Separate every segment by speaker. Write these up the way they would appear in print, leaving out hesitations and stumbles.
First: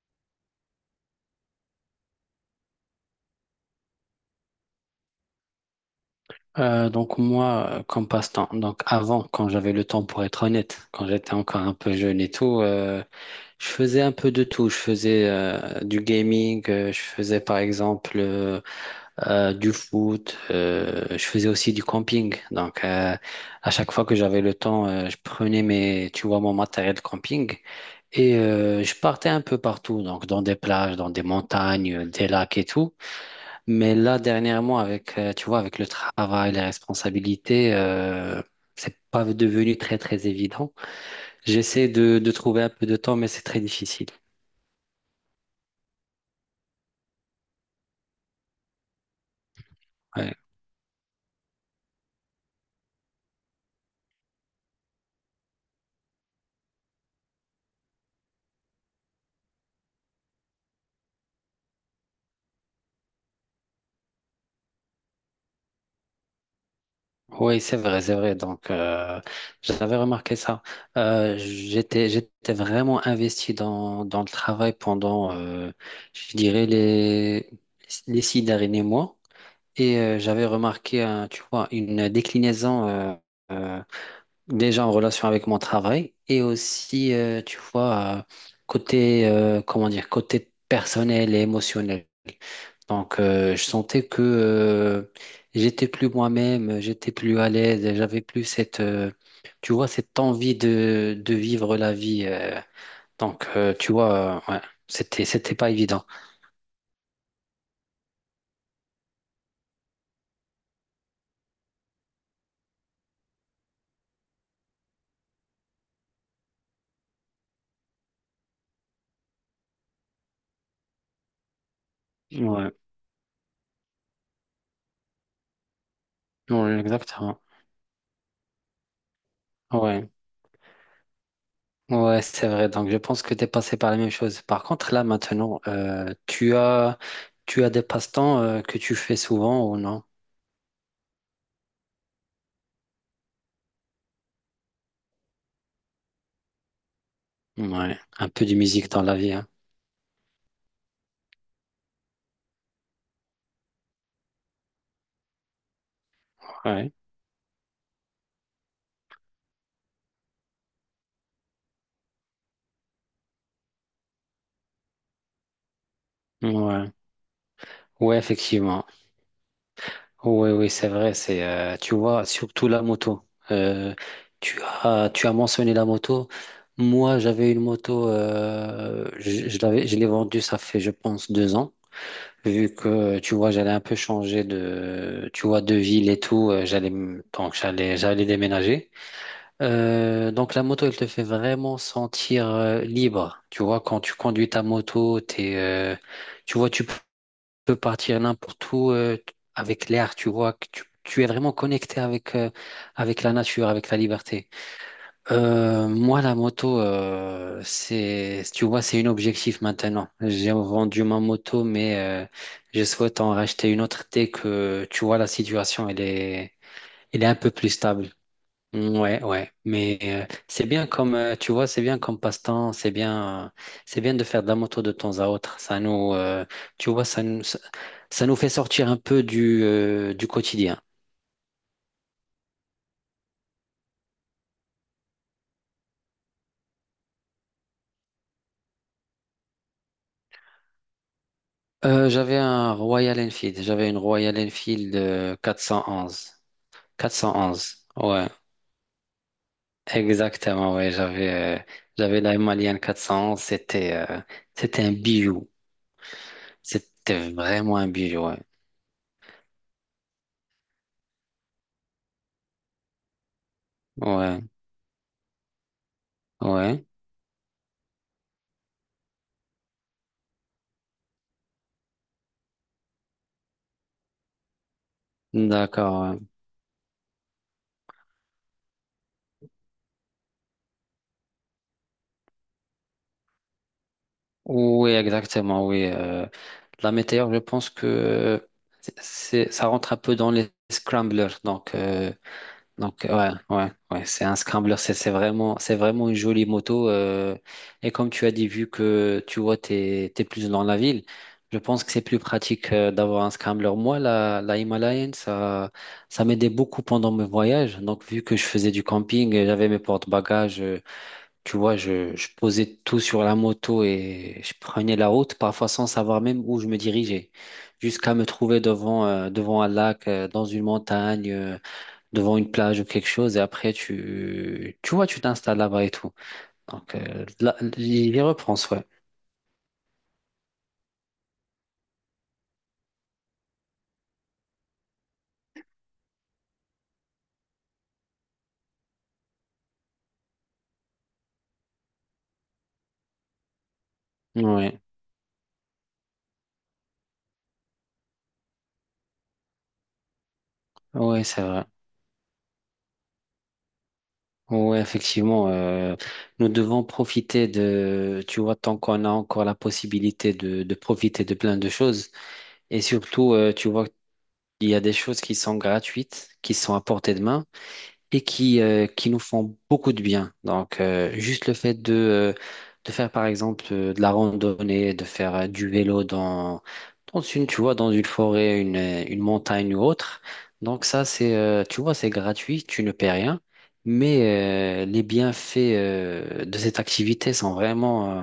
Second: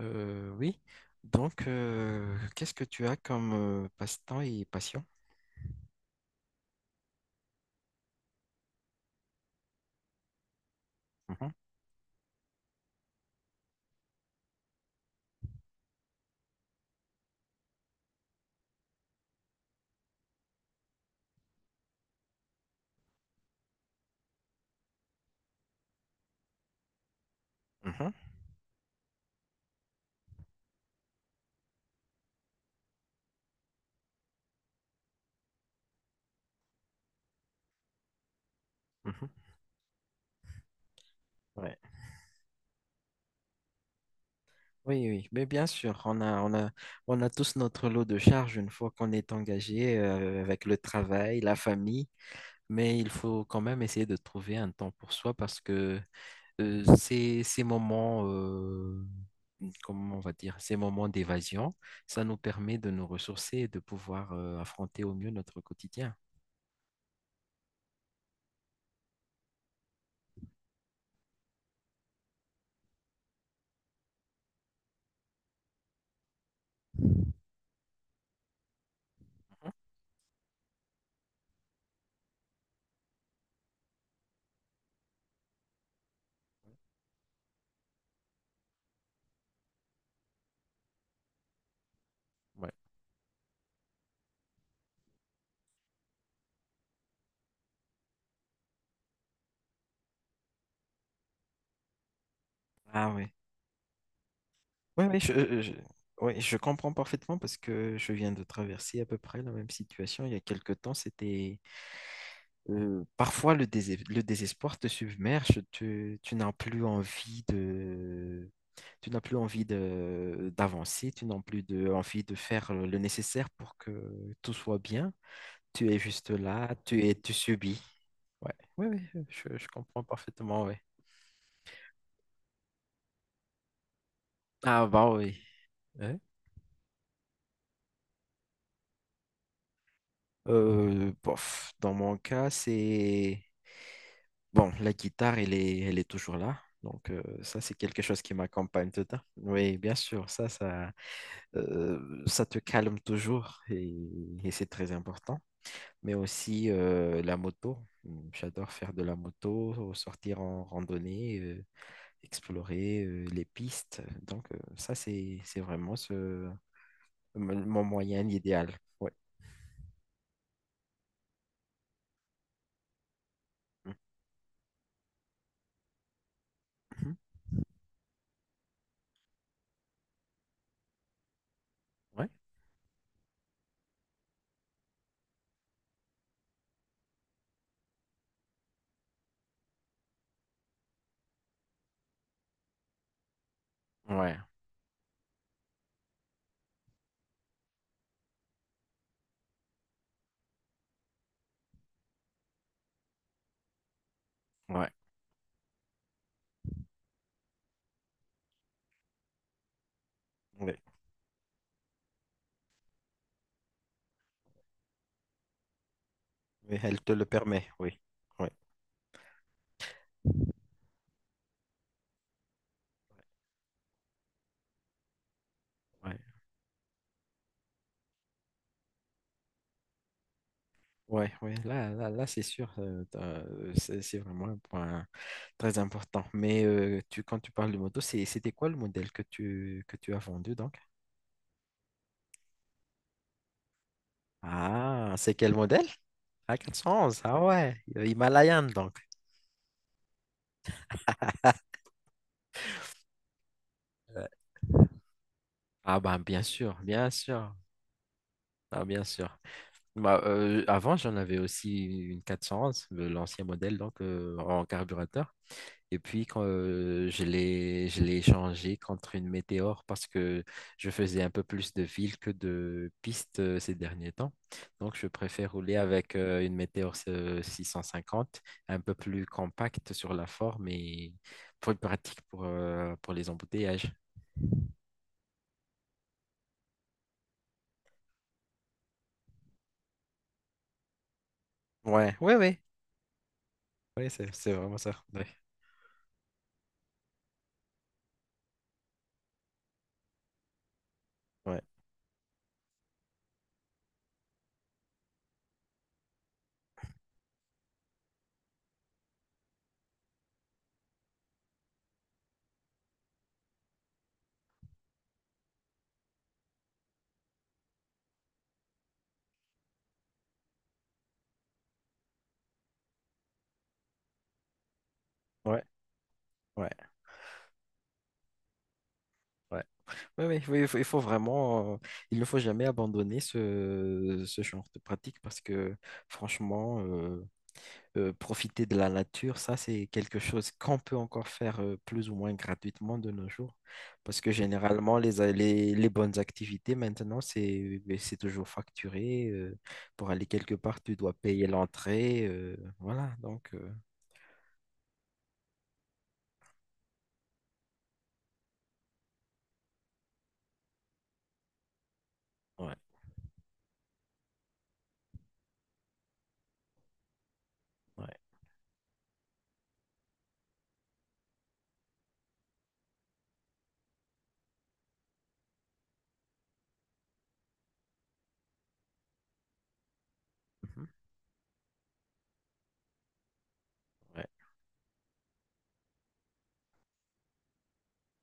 Speaker 1: Oui. Donc, qu'est-ce que tu as comme passe-temps et passion?
Speaker 2: Donc moi, comme passe-temps, donc avant, quand j'avais le temps pour être honnête, quand j'étais
Speaker 1: Mhm,
Speaker 2: encore un peu jeune et tout, je faisais un peu de tout. Je faisais du gaming, je faisais par exemple du foot, je faisais aussi du camping. Donc, à chaque fois que j'avais le temps, je prenais mes, tu vois, mon matériel de camping
Speaker 1: mhm,
Speaker 2: et je partais un peu partout, donc dans des plages, dans des montagnes, des lacs et tout. Mais là, dernièrement, avec, tu vois, avec le travail, les responsabilités, c'est pas
Speaker 1: mhm.
Speaker 2: devenu très, très évident.
Speaker 1: Ouais.
Speaker 2: J'essaie de trouver un peu de temps, mais c'est très difficile.
Speaker 1: Oui, oui. Mais bien sûr, on a tous notre lot de charges une fois qu'on est engagé
Speaker 2: Ouais.
Speaker 1: avec le travail, la famille. Mais il faut quand même essayer de trouver un temps pour soi parce que ces moments, comment on va dire, ces moments d'évasion, ça nous permet de nous ressourcer et de pouvoir affronter au mieux notre quotidien.
Speaker 2: Oui, c'est vrai, c'est vrai. Donc, j'avais remarqué ça. J'étais vraiment investi dans le travail pendant, je dirais,
Speaker 1: Mhm.
Speaker 2: les 6 derniers mois. Et j'avais remarqué, tu vois, une déclinaison, euh, déjà en relation avec mon travail et aussi, tu vois, côté, comment dire, côté personnel et émotionnel.
Speaker 1: Ouais.
Speaker 2: Donc, je sentais que j'étais plus moi-même, j'étais plus à l'aise, et j'avais plus cette, tu vois, cette envie de vivre la vie.
Speaker 1: Ah oui.
Speaker 2: Donc, tu vois, ouais,
Speaker 1: Oui, oui,
Speaker 2: c'était, c'était pas évident.
Speaker 1: ouais, je comprends parfaitement parce que je viens de traverser à peu près la même situation. Il y a quelque temps, c'était parfois le désespoir te submerge, tu n'as plus envie de, tu n'as plus envie de, d'avancer, tu n'as plus de, envie de faire
Speaker 2: Ouais.
Speaker 1: le nécessaire pour que tout soit bien. Tu es juste là,
Speaker 2: Ouais,
Speaker 1: tu
Speaker 2: exactement.
Speaker 1: subis. Ouais, oui, oui, je comprends
Speaker 2: Ouais.
Speaker 1: parfaitement, ouais.
Speaker 2: Ouais, c'est vrai. Donc, je pense que tu es passé par la même chose. Par
Speaker 1: Ah
Speaker 2: contre, là,
Speaker 1: bah oui.
Speaker 2: maintenant, tu as des passe-temps que tu fais souvent ou non?
Speaker 1: Bof, dans mon cas, c'est... Bon, la guitare, elle est toujours là. Donc, ça, c'est
Speaker 2: Ouais,
Speaker 1: quelque chose
Speaker 2: un
Speaker 1: qui
Speaker 2: peu de
Speaker 1: m'accompagne
Speaker 2: musique
Speaker 1: tout
Speaker 2: dans
Speaker 1: le
Speaker 2: la
Speaker 1: temps.
Speaker 2: vie, hein.
Speaker 1: Oui, bien sûr, ça te calme toujours et c'est très important. Mais aussi
Speaker 2: Ouais,
Speaker 1: la moto. J'adore faire de la moto, sortir en randonnée, explorer les pistes. Donc, ça, c'est vraiment ce,
Speaker 2: ouais,
Speaker 1: mon
Speaker 2: ouais,
Speaker 1: moyen idéal.
Speaker 2: effectivement.
Speaker 1: Ouais.
Speaker 2: Oui, oui, c'est vrai. C'est, tu vois, surtout la moto. Euh, tu as mentionné la moto.
Speaker 1: Mhm.
Speaker 2: Moi, j'avais une moto. Je l'avais, je l'ai vendue. Ça fait, je pense, 2 ans.
Speaker 1: Ouais.
Speaker 2: Vu que, tu vois, j'allais un peu changer de, tu vois, de ville et tout, j'allais déménager. Donc la moto, elle te fait vraiment sentir libre. Tu vois, quand tu
Speaker 1: Ouais.
Speaker 2: conduis ta moto, t'es, tu vois, peux partir n'importe où avec l'air. Tu vois, que tu es vraiment connecté avec la nature, avec la liberté.
Speaker 1: Ouais.
Speaker 2: Moi, la moto, c'est, tu vois, c'est un objectif maintenant. J'ai
Speaker 1: Ouais.
Speaker 2: vendu ma moto, mais euh, je souhaite en racheter une autre dès que, tu vois, la situation, elle est,
Speaker 1: Oui, elle te
Speaker 2: elle
Speaker 1: le
Speaker 2: est un peu
Speaker 1: permet,
Speaker 2: plus
Speaker 1: oui.
Speaker 2: stable.
Speaker 1: Oui,
Speaker 2: Mm, ouais, ouais. Mais c'est bien comme, tu vois, c'est bien comme passe-temps. C'est bien de faire de la moto de temps à autre. Ça
Speaker 1: oui,
Speaker 2: nous, tu vois, ça nous, ça nous fait sortir un peu du quotidien.
Speaker 1: oui. Oui. Là c'est sûr, c'est vraiment un point très important. Mais quand tu parles de moto, c'était quoi le modèle que que tu as vendu donc?
Speaker 2: J'avais un Royal Enfield. J'avais une Royal Enfield
Speaker 1: Ah, c'est
Speaker 2: euh,
Speaker 1: quel modèle?
Speaker 2: 411.
Speaker 1: Ah, 411. Ah ouais,
Speaker 2: 411, ouais,
Speaker 1: Himalayan donc.
Speaker 2: exactement, ouais, j'avais la Malienne 411, c'était euh,
Speaker 1: Euh,
Speaker 2: c'était un bijou,
Speaker 1: Bien
Speaker 2: c'était
Speaker 1: sûr,
Speaker 2: vraiment un bijou, ouais,
Speaker 1: ah, bien sûr. Bah, avant j'en avais aussi une 411, l'ancien modèle donc
Speaker 2: ouais,
Speaker 1: en carburateur. Et puis,
Speaker 2: ouais,
Speaker 1: je l'ai échangé contre une météore parce que je faisais un peu plus de villes que de pistes ces derniers temps. Donc, je préfère rouler
Speaker 2: d'accord,
Speaker 1: avec
Speaker 2: ouais.
Speaker 1: une météore 650, un peu plus compacte sur la forme et plus pratique pour les embouteillages.
Speaker 2: Oui, exactement, oui, la météore, je pense que ça rentre un peu dans les scramblers.
Speaker 1: Ouais, ouais, ouais.
Speaker 2: Donc ouais, ouais, ouais,
Speaker 1: Ouais,
Speaker 2: c'est
Speaker 1: c'est
Speaker 2: un
Speaker 1: c'est
Speaker 2: scrambler,
Speaker 1: vraiment ça.
Speaker 2: c'est
Speaker 1: Ouais,
Speaker 2: vraiment, c'est vraiment une jolie moto. Et comme tu as dit, vu que tu vois, t'es plus dans la ville, je
Speaker 1: ouais,
Speaker 2: pense que c'est plus pratique d'avoir un scrambler. Moi, la Himalayan, ça m'aidait beaucoup pendant mes voyages. Donc vu que je faisais du camping, et j'avais mes porte-bagages, tu vois, je posais tout sur la moto et je prenais la route, parfois sans savoir même où je me dirigeais, jusqu'à me trouver devant un lac, dans une montagne, devant une plage ou quelque chose et après tu vois, tu t'installes
Speaker 1: ouais,
Speaker 2: là-bas et tout.
Speaker 1: ouais.
Speaker 2: Donc, là, j'y repense, ouais.
Speaker 1: Ouais. Ouais oui, oui, il faut vraiment, il ne faut jamais abandonner ce genre de pratique parce que franchement, profiter de la nature, ça, c'est quelque chose qu'on peut encore faire plus ou moins gratuitement de nos jours. Parce que
Speaker 2: Ouais,
Speaker 1: généralement, les bonnes activités maintenant, c'est, ben, c'est toujours facturé. Pour aller quelque part, tu dois
Speaker 2: ouais, c'est
Speaker 1: payer
Speaker 2: vrai.
Speaker 1: l'entrée. Voilà,
Speaker 2: Ouais, effectivement, nous devons profiter de, tu vois, tant qu'on a encore la possibilité de profiter de plein de choses.
Speaker 1: ouais,
Speaker 2: Et surtout, tu vois, il y a des choses qui sont gratuites, qui sont à portée de main.
Speaker 1: ouais,
Speaker 2: Et qui nous font beaucoup de bien. Donc, juste le fait de faire, par exemple, de la randonnée, de faire du vélo dans une, tu vois, dans une forêt, une montagne ou autre.
Speaker 1: mhm,
Speaker 2: Donc, ça, tu vois, c'est gratuit, tu ne paies rien.
Speaker 1: ouais.
Speaker 2: Mais les bienfaits de cette activité sont vraiment,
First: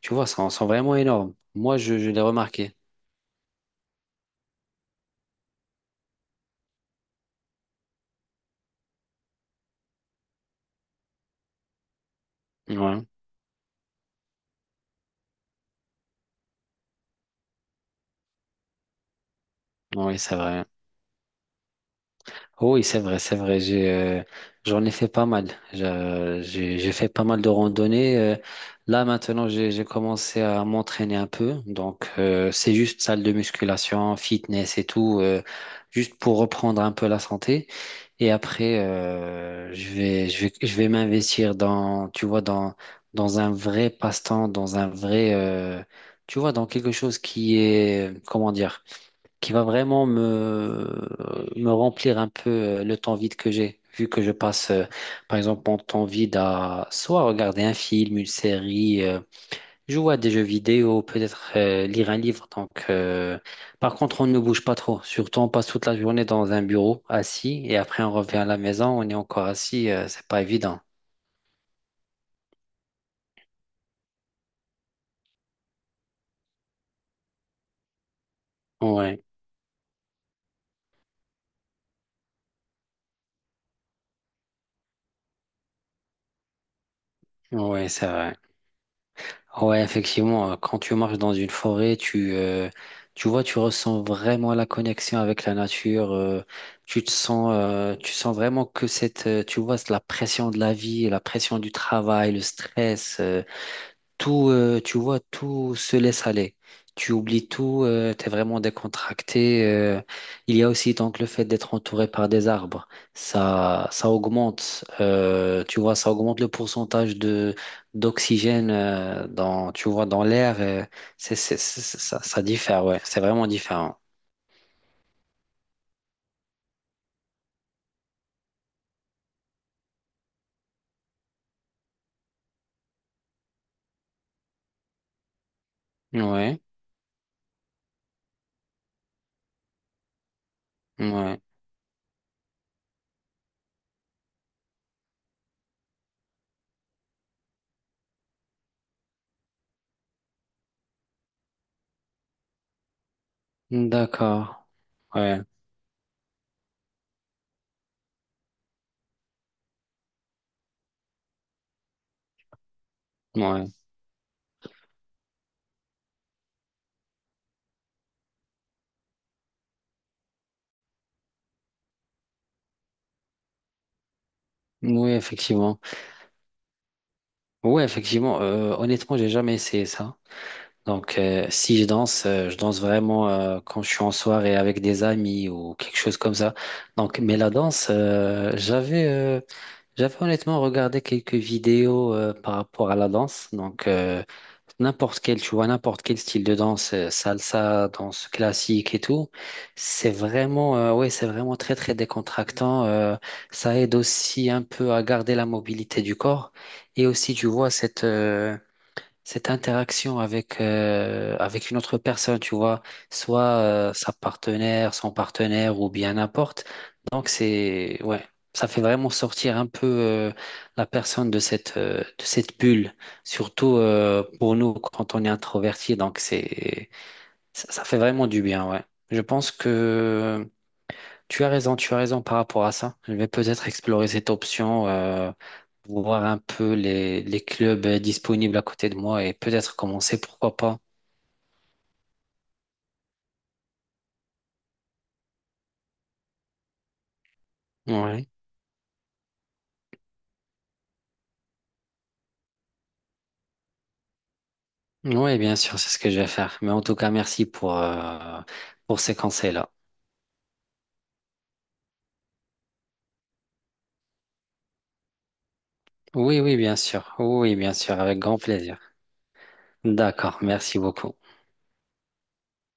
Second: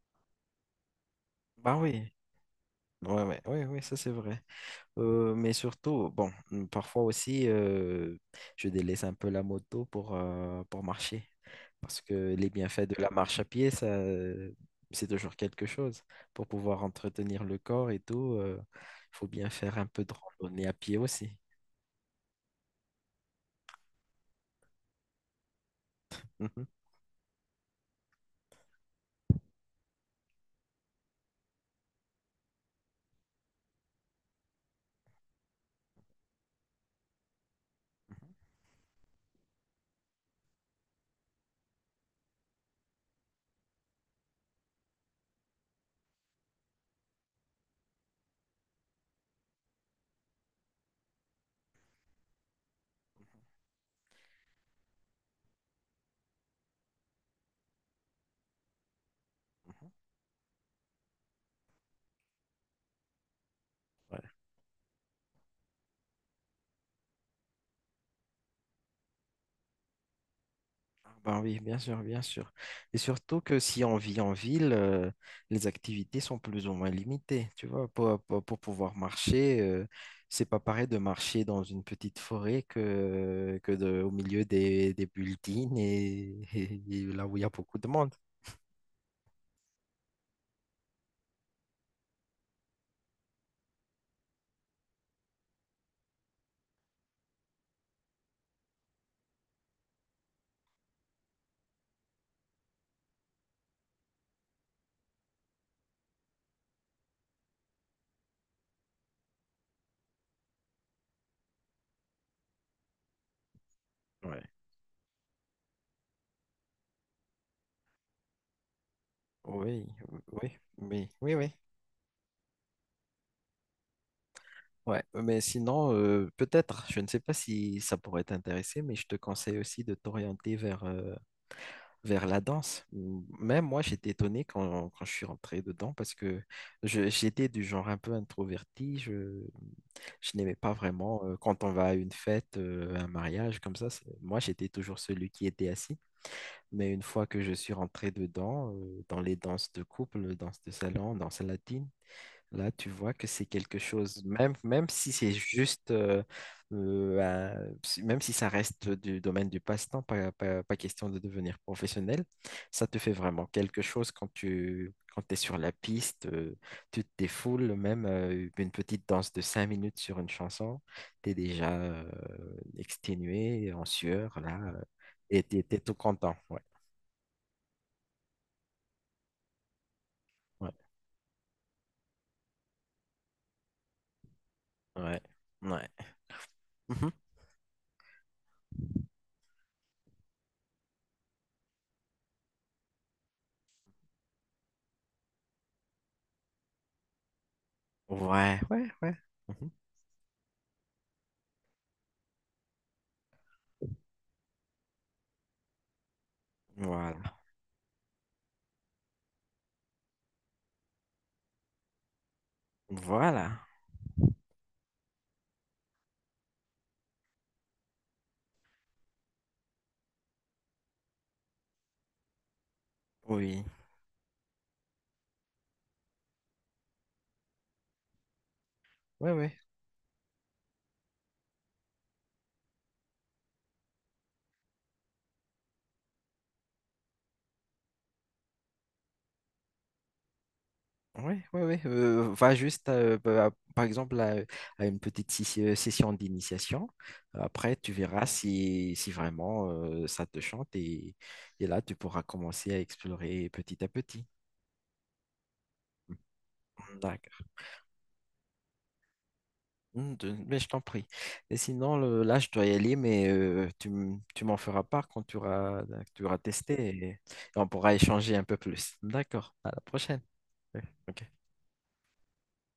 Speaker 2: tu vois, sont vraiment énormes. Moi,
Speaker 1: Bah
Speaker 2: je
Speaker 1: oui,
Speaker 2: l'ai remarqué.
Speaker 1: ouais, ouais, ouais, ouais, ça c'est vrai. Mais surtout, bon, parfois aussi, je délaisse un peu la moto pour marcher. Parce que les bienfaits de
Speaker 2: Ouais,
Speaker 1: la marche à pied, ça, c'est toujours quelque chose. Pour pouvoir entretenir le corps et tout, il faut bien faire un peu de
Speaker 2: oui, c'est vrai.
Speaker 1: randonnée à pied aussi.
Speaker 2: Oui, c'est vrai, c'est vrai. J'en ai fait pas mal. Je-
Speaker 1: Mhm.
Speaker 2: J'ai, j'ai fait pas mal de randonnées. Là, maintenant, j'ai commencé à m'entraîner un peu. Donc, c'est juste salle de musculation, fitness et tout, juste pour reprendre un peu la santé. Et après, je vais m'investir dans, tu vois, dans un vrai passe-temps, dans un vrai, tu vois, dans quelque chose qui est, comment dire, qui va vraiment me remplir un peu le temps vide que j'ai. Vu que je passe, par exemple, mon temps vide à soit regarder un film, une série,
Speaker 1: Mhm. Ouais.
Speaker 2: jouer à des jeux vidéo, peut-être lire un livre. Donc, par contre, on ne bouge pas trop. Surtout, on passe toute la journée dans un bureau assis et après, on revient à la maison, on est encore assis. C'est pas évident.
Speaker 1: Ah bah oui, bien sûr, bien sûr. Et surtout que si on vit en ville, les activités sont plus ou moins limitées, tu vois. Pour pouvoir
Speaker 2: Ouais,
Speaker 1: marcher, c'est pas pareil de marcher dans une petite forêt que de, au milieu des buildings et, et là où il y a beaucoup de
Speaker 2: ouais, c'est
Speaker 1: monde.
Speaker 2: vrai. Ouais, effectivement, quand tu marches dans une forêt, tu vois, tu ressens vraiment la connexion avec la nature. Tu sens vraiment que cette, tu vois, c'est la pression de la vie, la pression du travail, le stress. Tout, tu vois, tout se laisse aller. Tu oublies tout, t'es vraiment décontracté. Il y a aussi donc le fait d'être entouré par des arbres.
Speaker 1: Ouais.
Speaker 2: Tu vois, ça augmente le pourcentage de d'oxygène dans,
Speaker 1: Oui,
Speaker 2: tu vois, dans
Speaker 1: oui,
Speaker 2: l'air.
Speaker 1: oui, oui,
Speaker 2: c'est,
Speaker 1: oui.
Speaker 2: c'est, c'est- c'est- ça, ça diffère, ouais. C'est vraiment différent.
Speaker 1: Ouais. Mais sinon, peut-être, je ne sais pas si ça pourrait t'intéresser, mais je te conseille aussi de t'orienter vers vers la danse. Même moi, j'étais étonné quand je suis rentré dedans parce que
Speaker 2: Ouais,
Speaker 1: j'étais du genre un peu introverti. Je n'aimais pas vraiment
Speaker 2: ouais.
Speaker 1: quand on va à une fête, un mariage comme ça. Moi, j'étais toujours celui qui était assis. Mais une fois que je suis rentré dedans, dans les danses de couple, danses de salon, danses latines, là, tu vois que c'est quelque chose,
Speaker 2: D'accord.
Speaker 1: même si c'est
Speaker 2: Ouais,
Speaker 1: juste, même si ça reste du domaine du passe-temps, pas question de devenir professionnel, ça te fait vraiment
Speaker 2: ouais.
Speaker 1: quelque chose quand tu quand es sur la piste, tu te défoules, même une petite danse de 5 minutes sur une chanson, tu es déjà exténué, en sueur,
Speaker 2: Oui,
Speaker 1: et tu es,
Speaker 2: effectivement.
Speaker 1: tout content. Ouais,
Speaker 2: Ouais, effectivement. Honnêtement, j'ai jamais essayé ça.
Speaker 1: ouais,
Speaker 2: Donc, si je danse, je danse vraiment quand je suis en soirée avec des
Speaker 1: ouais,
Speaker 2: amis ou
Speaker 1: ouais.
Speaker 2: quelque chose comme ça.
Speaker 1: Mhm.
Speaker 2: Donc, mais la danse, j'avais honnêtement regardé quelques vidéos par rapport à la danse. Donc, n'importe quel, tu vois, n'importe quel style de danse, salsa, danse
Speaker 1: Ouais, ouais,
Speaker 2: classique et
Speaker 1: ouais.
Speaker 2: tout,
Speaker 1: Mhm.
Speaker 2: c'est vraiment, ouais, c'est vraiment très, très décontractant. Ça aide aussi un peu à garder la mobilité du corps. Et aussi,
Speaker 1: Voilà.
Speaker 2: tu vois, cette interaction avec une autre personne, tu vois, soit
Speaker 1: Voilà.
Speaker 2: sa partenaire, son partenaire ou bien n'importe. Donc, c'est, ouais, ça fait vraiment sortir un peu la personne de de cette bulle,
Speaker 1: Oui,
Speaker 2: surtout pour nous quand on est introverti. Donc, ça fait vraiment du bien, ouais. Je
Speaker 1: ouais,
Speaker 2: pense
Speaker 1: ouais,
Speaker 2: que tu as raison par rapport à ça. Je vais peut-être explorer cette option, voir un peu les clubs disponibles à côté de moi et peut-être commencer, pourquoi pas.
Speaker 1: ouais, ouais, ouais. Va juste, par exemple, à une petite session d'initiation. Après, tu verras
Speaker 2: Ouais.
Speaker 1: si vraiment ça te chante et là, tu pourras commencer à explorer petit à petit.
Speaker 2: Oui, bien sûr, c'est ce que je vais faire. Mais en tout cas,
Speaker 1: D'accord.
Speaker 2: merci pour ces conseils-là.
Speaker 1: Mais je t'en prie. Et sinon, je dois y aller, mais tu m'en feras part quand tu auras
Speaker 2: Oui, oui,
Speaker 1: testé
Speaker 2: bien sûr. Oui,
Speaker 1: et on
Speaker 2: bien
Speaker 1: pourra
Speaker 2: sûr, avec
Speaker 1: échanger
Speaker 2: grand
Speaker 1: un peu
Speaker 2: plaisir.
Speaker 1: plus. D'accord. À la prochaine.
Speaker 2: D'accord, merci
Speaker 1: Ouais,
Speaker 2: beaucoup.
Speaker 1: ok.